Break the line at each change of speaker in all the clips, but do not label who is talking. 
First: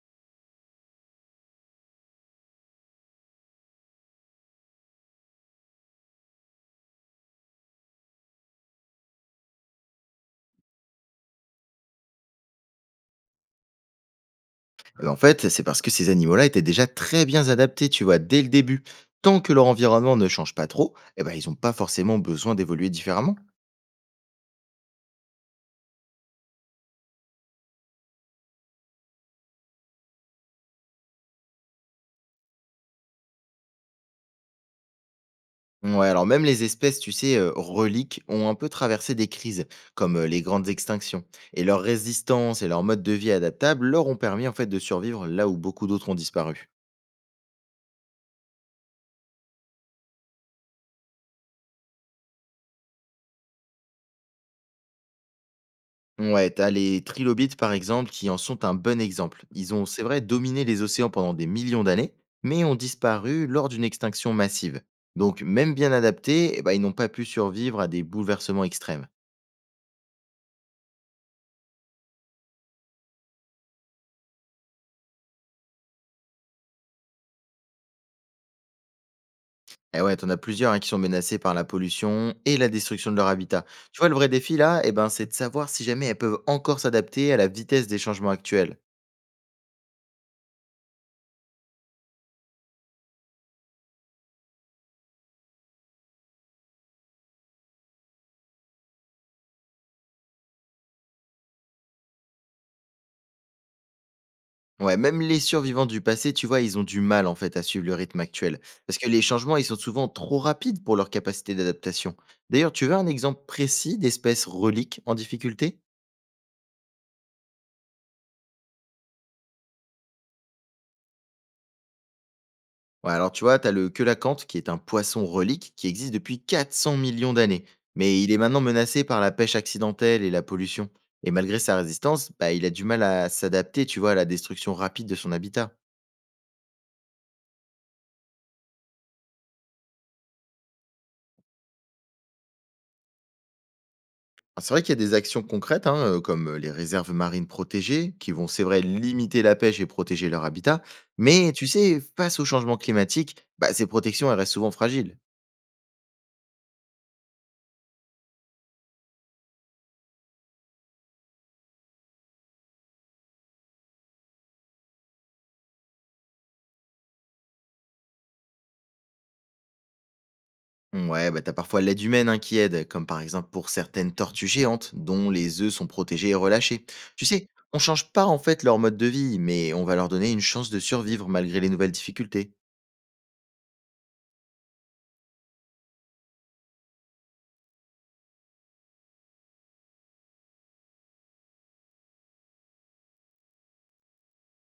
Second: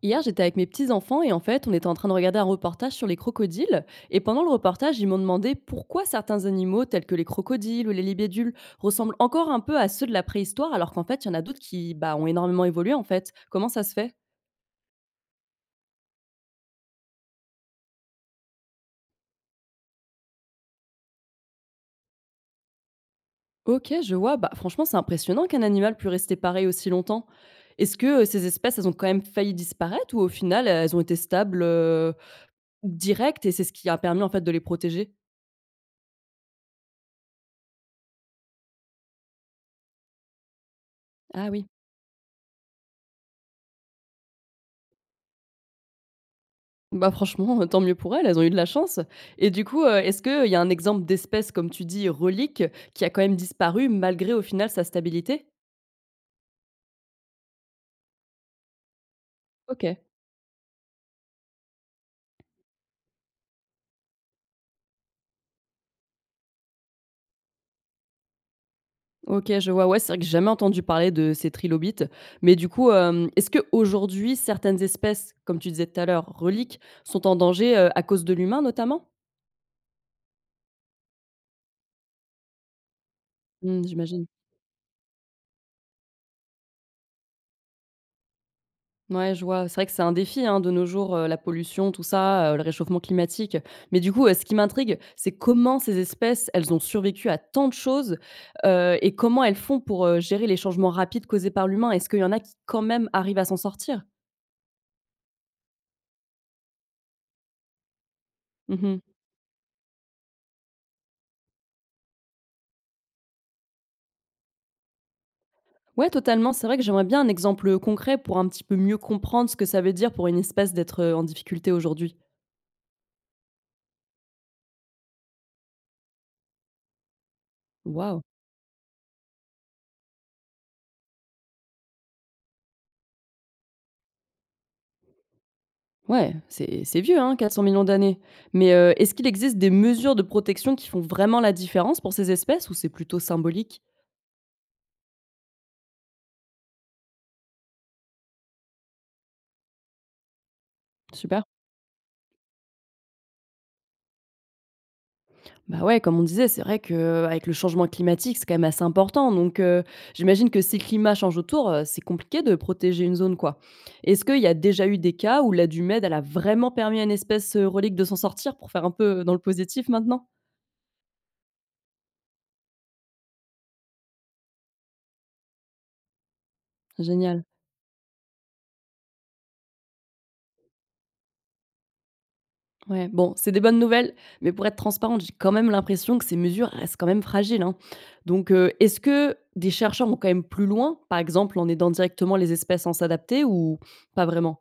Hier, j'étais avec mes petits-enfants et en fait, on était en train de regarder un reportage sur les crocodiles. Et pendant le reportage, ils m'ont demandé pourquoi certains animaux, tels que les crocodiles ou les libédules, ressemblent encore un peu à ceux de la préhistoire, alors qu'en fait, il y en a d'autres qui bah, ont énormément évolué en fait. Comment ça se fait?
En fait, c'est parce que ces animaux-là étaient déjà très bien adaptés, tu vois, dès le début. Tant que leur environnement ne change pas trop, eh ben, ils n'ont pas forcément besoin d'évoluer différemment.
Ok, je vois. Bah, franchement, c'est impressionnant qu'un animal puisse rester pareil aussi longtemps. Est-ce que ces espèces, elles ont quand même failli disparaître ou au final, elles ont été stables, directes et c'est ce qui a permis en fait de les protéger?
Ouais, alors même les espèces, tu sais, reliques, ont un peu traversé des crises, comme les grandes extinctions.
Ah
Et
oui.
leur résistance et leur mode de vie adaptable leur ont permis en fait de survivre là où beaucoup d'autres ont disparu.
Bah, franchement, tant mieux pour elles, elles ont eu de la chance et du coup, est-ce qu'il y a un exemple d'espèce, comme tu dis, relique, qui a quand même disparu malgré, au final, sa stabilité?
Ouais, t'as les trilobites, par exemple, qui en sont un bon exemple. Ils ont,
OK.
c'est vrai, dominé les océans pendant des millions d'années, mais ont disparu lors d'une extinction massive. Donc, même bien adaptés, eh ben, ils n'ont pas pu survivre à des bouleversements extrêmes.
OK, je vois, ouais, c'est vrai que j'ai jamais entendu parler de ces trilobites, mais du coup, est-ce que aujourd'hui, certaines espèces, comme tu disais tout à l'heure, reliques, sont en danger, à cause de l'humain, notamment?
Et ouais, t'en as plusieurs hein, qui sont menacés par la pollution et la destruction de leur habitat.
Mmh,
Tu vois, le
j'imagine.
vrai défi là, eh ben, c'est de savoir si jamais elles peuvent encore s'adapter à la vitesse des changements actuels.
Ouais, je vois. C'est vrai que c'est un défi, hein, de nos jours, la pollution, tout ça, le réchauffement climatique. Mais du coup, ce qui m'intrigue, c'est comment ces espèces, elles ont survécu à tant de choses, et comment elles font pour, gérer les changements rapides causés par l'humain? Est-ce qu'il y en a qui, quand même, arrivent à s'en sortir?
Ouais, même les survivants du passé, tu vois, ils ont du mal en fait à suivre le rythme actuel. Parce
Mmh.
que les changements, ils sont souvent trop rapides pour leur capacité d'adaptation. D'ailleurs, tu veux un exemple précis d'espèces reliques en difficulté?
Ouais, totalement. C'est vrai que j'aimerais bien un exemple concret pour un petit peu mieux comprendre ce que ça veut dire pour une espèce d'être, en difficulté aujourd'hui.
Ouais, alors tu vois, t'as le queulacanthe, qui est un poisson relique qui existe depuis 400 millions d'années.
Waouh!
Mais il est maintenant menacé par la pêche accidentelle et la pollution. Et malgré sa résistance, bah, il a du mal à s'adapter, tu vois, à la destruction rapide de son habitat.
Ouais, c'est vieux, hein, 400 millions d'années. Mais, est-ce qu'il existe des mesures de protection qui font vraiment la différence pour ces espèces ou c'est plutôt symbolique?
Ah, c'est vrai qu'il y a des actions concrètes, hein, comme les réserves marines protégées, qui vont, c'est vrai, limiter la pêche et protéger leur habitat.
Super.
Mais tu sais, face au changement climatique, bah, ces protections, elles restent souvent fragiles.
Bah, ouais, comme on disait, c'est vrai que avec le changement climatique, c'est quand même assez important. Donc, j'imagine que si le climat change autour, c'est compliqué de protéger une zone, quoi. Est-ce qu'il y a déjà eu des cas où l'aide humaine, elle a vraiment permis à une espèce, relique de s'en sortir pour faire un peu dans le positif maintenant?
Ouais, bah, t'as parfois l'aide humaine hein, qui aide, comme par exemple pour certaines tortues géantes, dont les œufs sont protégés et relâchés. Tu
Génial.
sais, on change pas en fait leur mode de vie, mais on va leur donner une chance de survivre malgré les nouvelles difficultés.
Ouais, bon, c'est des bonnes nouvelles, mais pour être transparente, j'ai quand même l'impression que ces mesures restent quand même fragiles, hein. Donc, est-ce que des chercheurs vont quand même plus loin, par exemple en aidant directement les espèces à s'adapter ou pas vraiment?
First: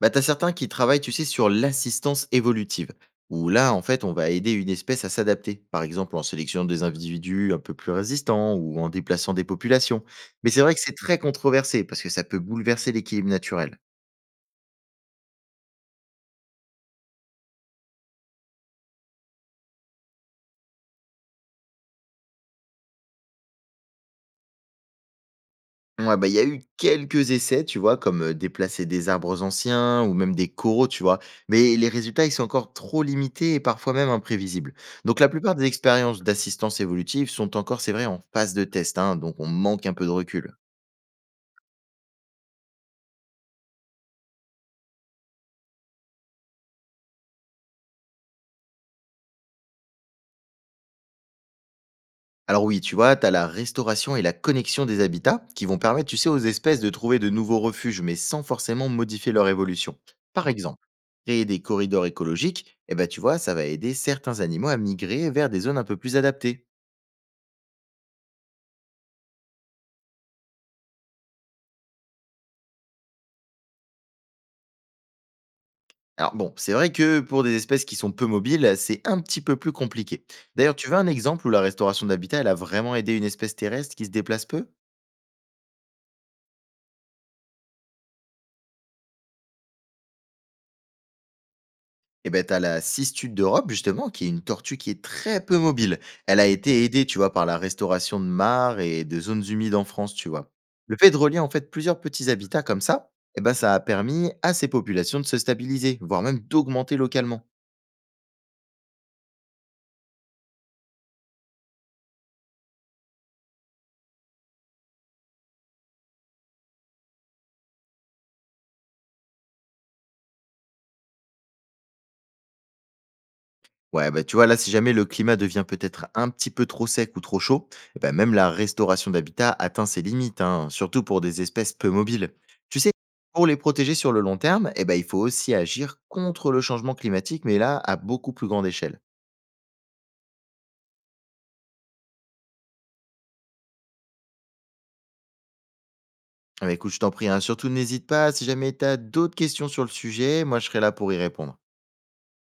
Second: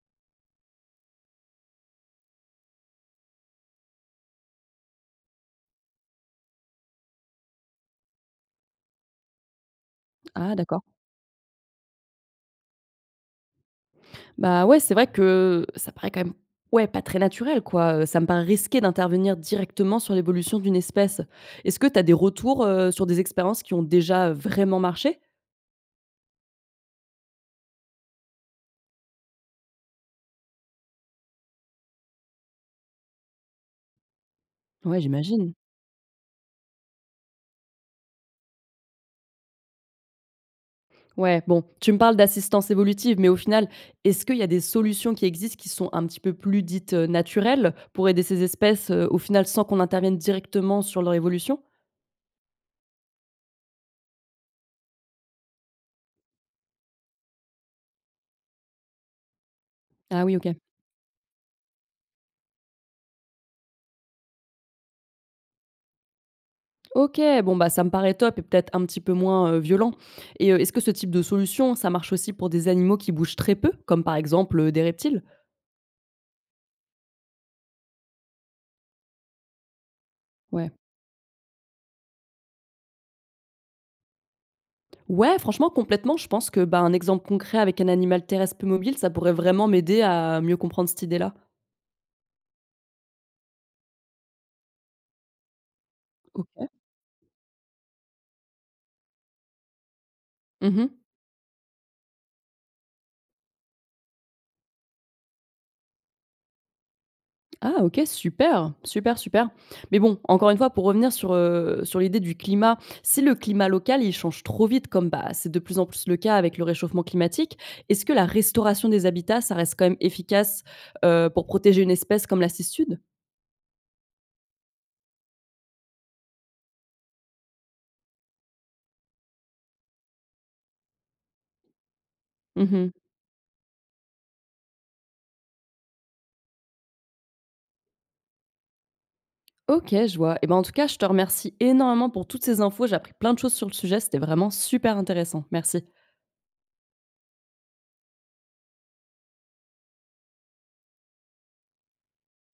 Bah, tu certains qui travaillent, tu sais, sur l'assistance évolutive, où là, en fait, on va aider une espèce à s'adapter, par exemple en sélectionnant des individus un peu plus résistants ou en déplaçant des populations. Mais
Ah
c'est vrai que
d'accord.
c'est très controversé parce que ça peut bouleverser l'équilibre naturel.
Bah, ouais, c'est vrai que ça paraît quand même ouais, pas très naturel quoi, ça me paraît risqué d'intervenir directement sur l'évolution d'une espèce. Est-ce que tu as des retours, sur des expériences qui ont déjà vraiment marché?
Ouais, bah, il y a eu quelques essais, tu vois, comme déplacer des arbres anciens ou même des coraux, tu vois, mais les résultats, ils sont encore trop limités et parfois même imprévisibles.
Ouais,
Donc, la
j'imagine.
plupart des expériences d'assistance évolutive sont encore, c'est vrai, en phase de test, hein, donc on manque un peu de recul.
Ouais, bon, tu me parles d'assistance évolutive, mais au final, est-ce qu'il y a des solutions qui existent qui sont un petit peu plus dites naturelles pour aider ces espèces au final sans qu'on intervienne directement sur leur évolution?
Alors oui, tu vois, tu as la restauration et la connexion des habitats qui vont permettre, tu sais, aux espèces de trouver de nouveaux refuges, mais sans forcément modifier leur évolution.
Ah oui,
Par Mhm.
ok.
exemple, créer des corridors écologiques, eh ben, tu vois, ça va aider certains animaux à migrer vers des zones un peu plus adaptées.
Ok, bon, bah ça me paraît top et peut-être un petit peu moins violent. Et est-ce que ce type de solution, ça marche aussi pour des animaux qui bougent très peu, comme par exemple des reptiles?
Alors bon, c'est vrai que pour des espèces qui sont peu mobiles, c'est un petit peu plus compliqué.
Ouais.
D'ailleurs, tu veux un exemple où la restauration d'habitat, elle a vraiment aidé une espèce terrestre qui se déplace peu?
Ouais, franchement, complètement. Je pense que bah, un exemple concret avec un animal terrestre peu mobile, ça pourrait vraiment m'aider à mieux comprendre cette idée-là.
Et ben t'as la cistude d'Europe justement, qui est une tortue qui est très peu mobile. Elle a
Ok.
été aidée, tu vois, par la restauration de mares et de zones humides en France, tu vois. Le
Mhm.
fait de relier en fait plusieurs petits habitats comme ça, et ben ça a permis à ces populations de se stabiliser, voire même d'augmenter localement.
Ah OK, super, super, super. Mais bon, encore une fois, pour revenir sur, sur l'idée du climat, si le climat local, il change trop vite comme, bah, c'est de plus en plus le cas avec le réchauffement climatique, est-ce que la restauration des habitats, ça reste quand même efficace, pour protéger une espèce comme la cistude?
Ouais, bah, tu vois, là, si jamais le climat devient peut-être un petit peu trop sec ou trop chaud, eh ben, même la restauration d'habitat atteint ses limites, hein, surtout pour des espèces peu mobiles. Tu
Mmh.
sais, pour les protéger sur le long terme, eh ben, il faut aussi agir contre le changement climatique, mais là, à beaucoup plus grande échelle.
OK, je vois. Et ben, en tout cas, je te remercie énormément pour toutes ces infos. J'ai appris plein de choses sur le sujet, c'était vraiment super intéressant. Merci.
Ah bah, écoute, je t'en prie, hein, surtout n'hésite pas, si jamais tu as d'autres questions sur le sujet, moi, je serai là pour y répondre.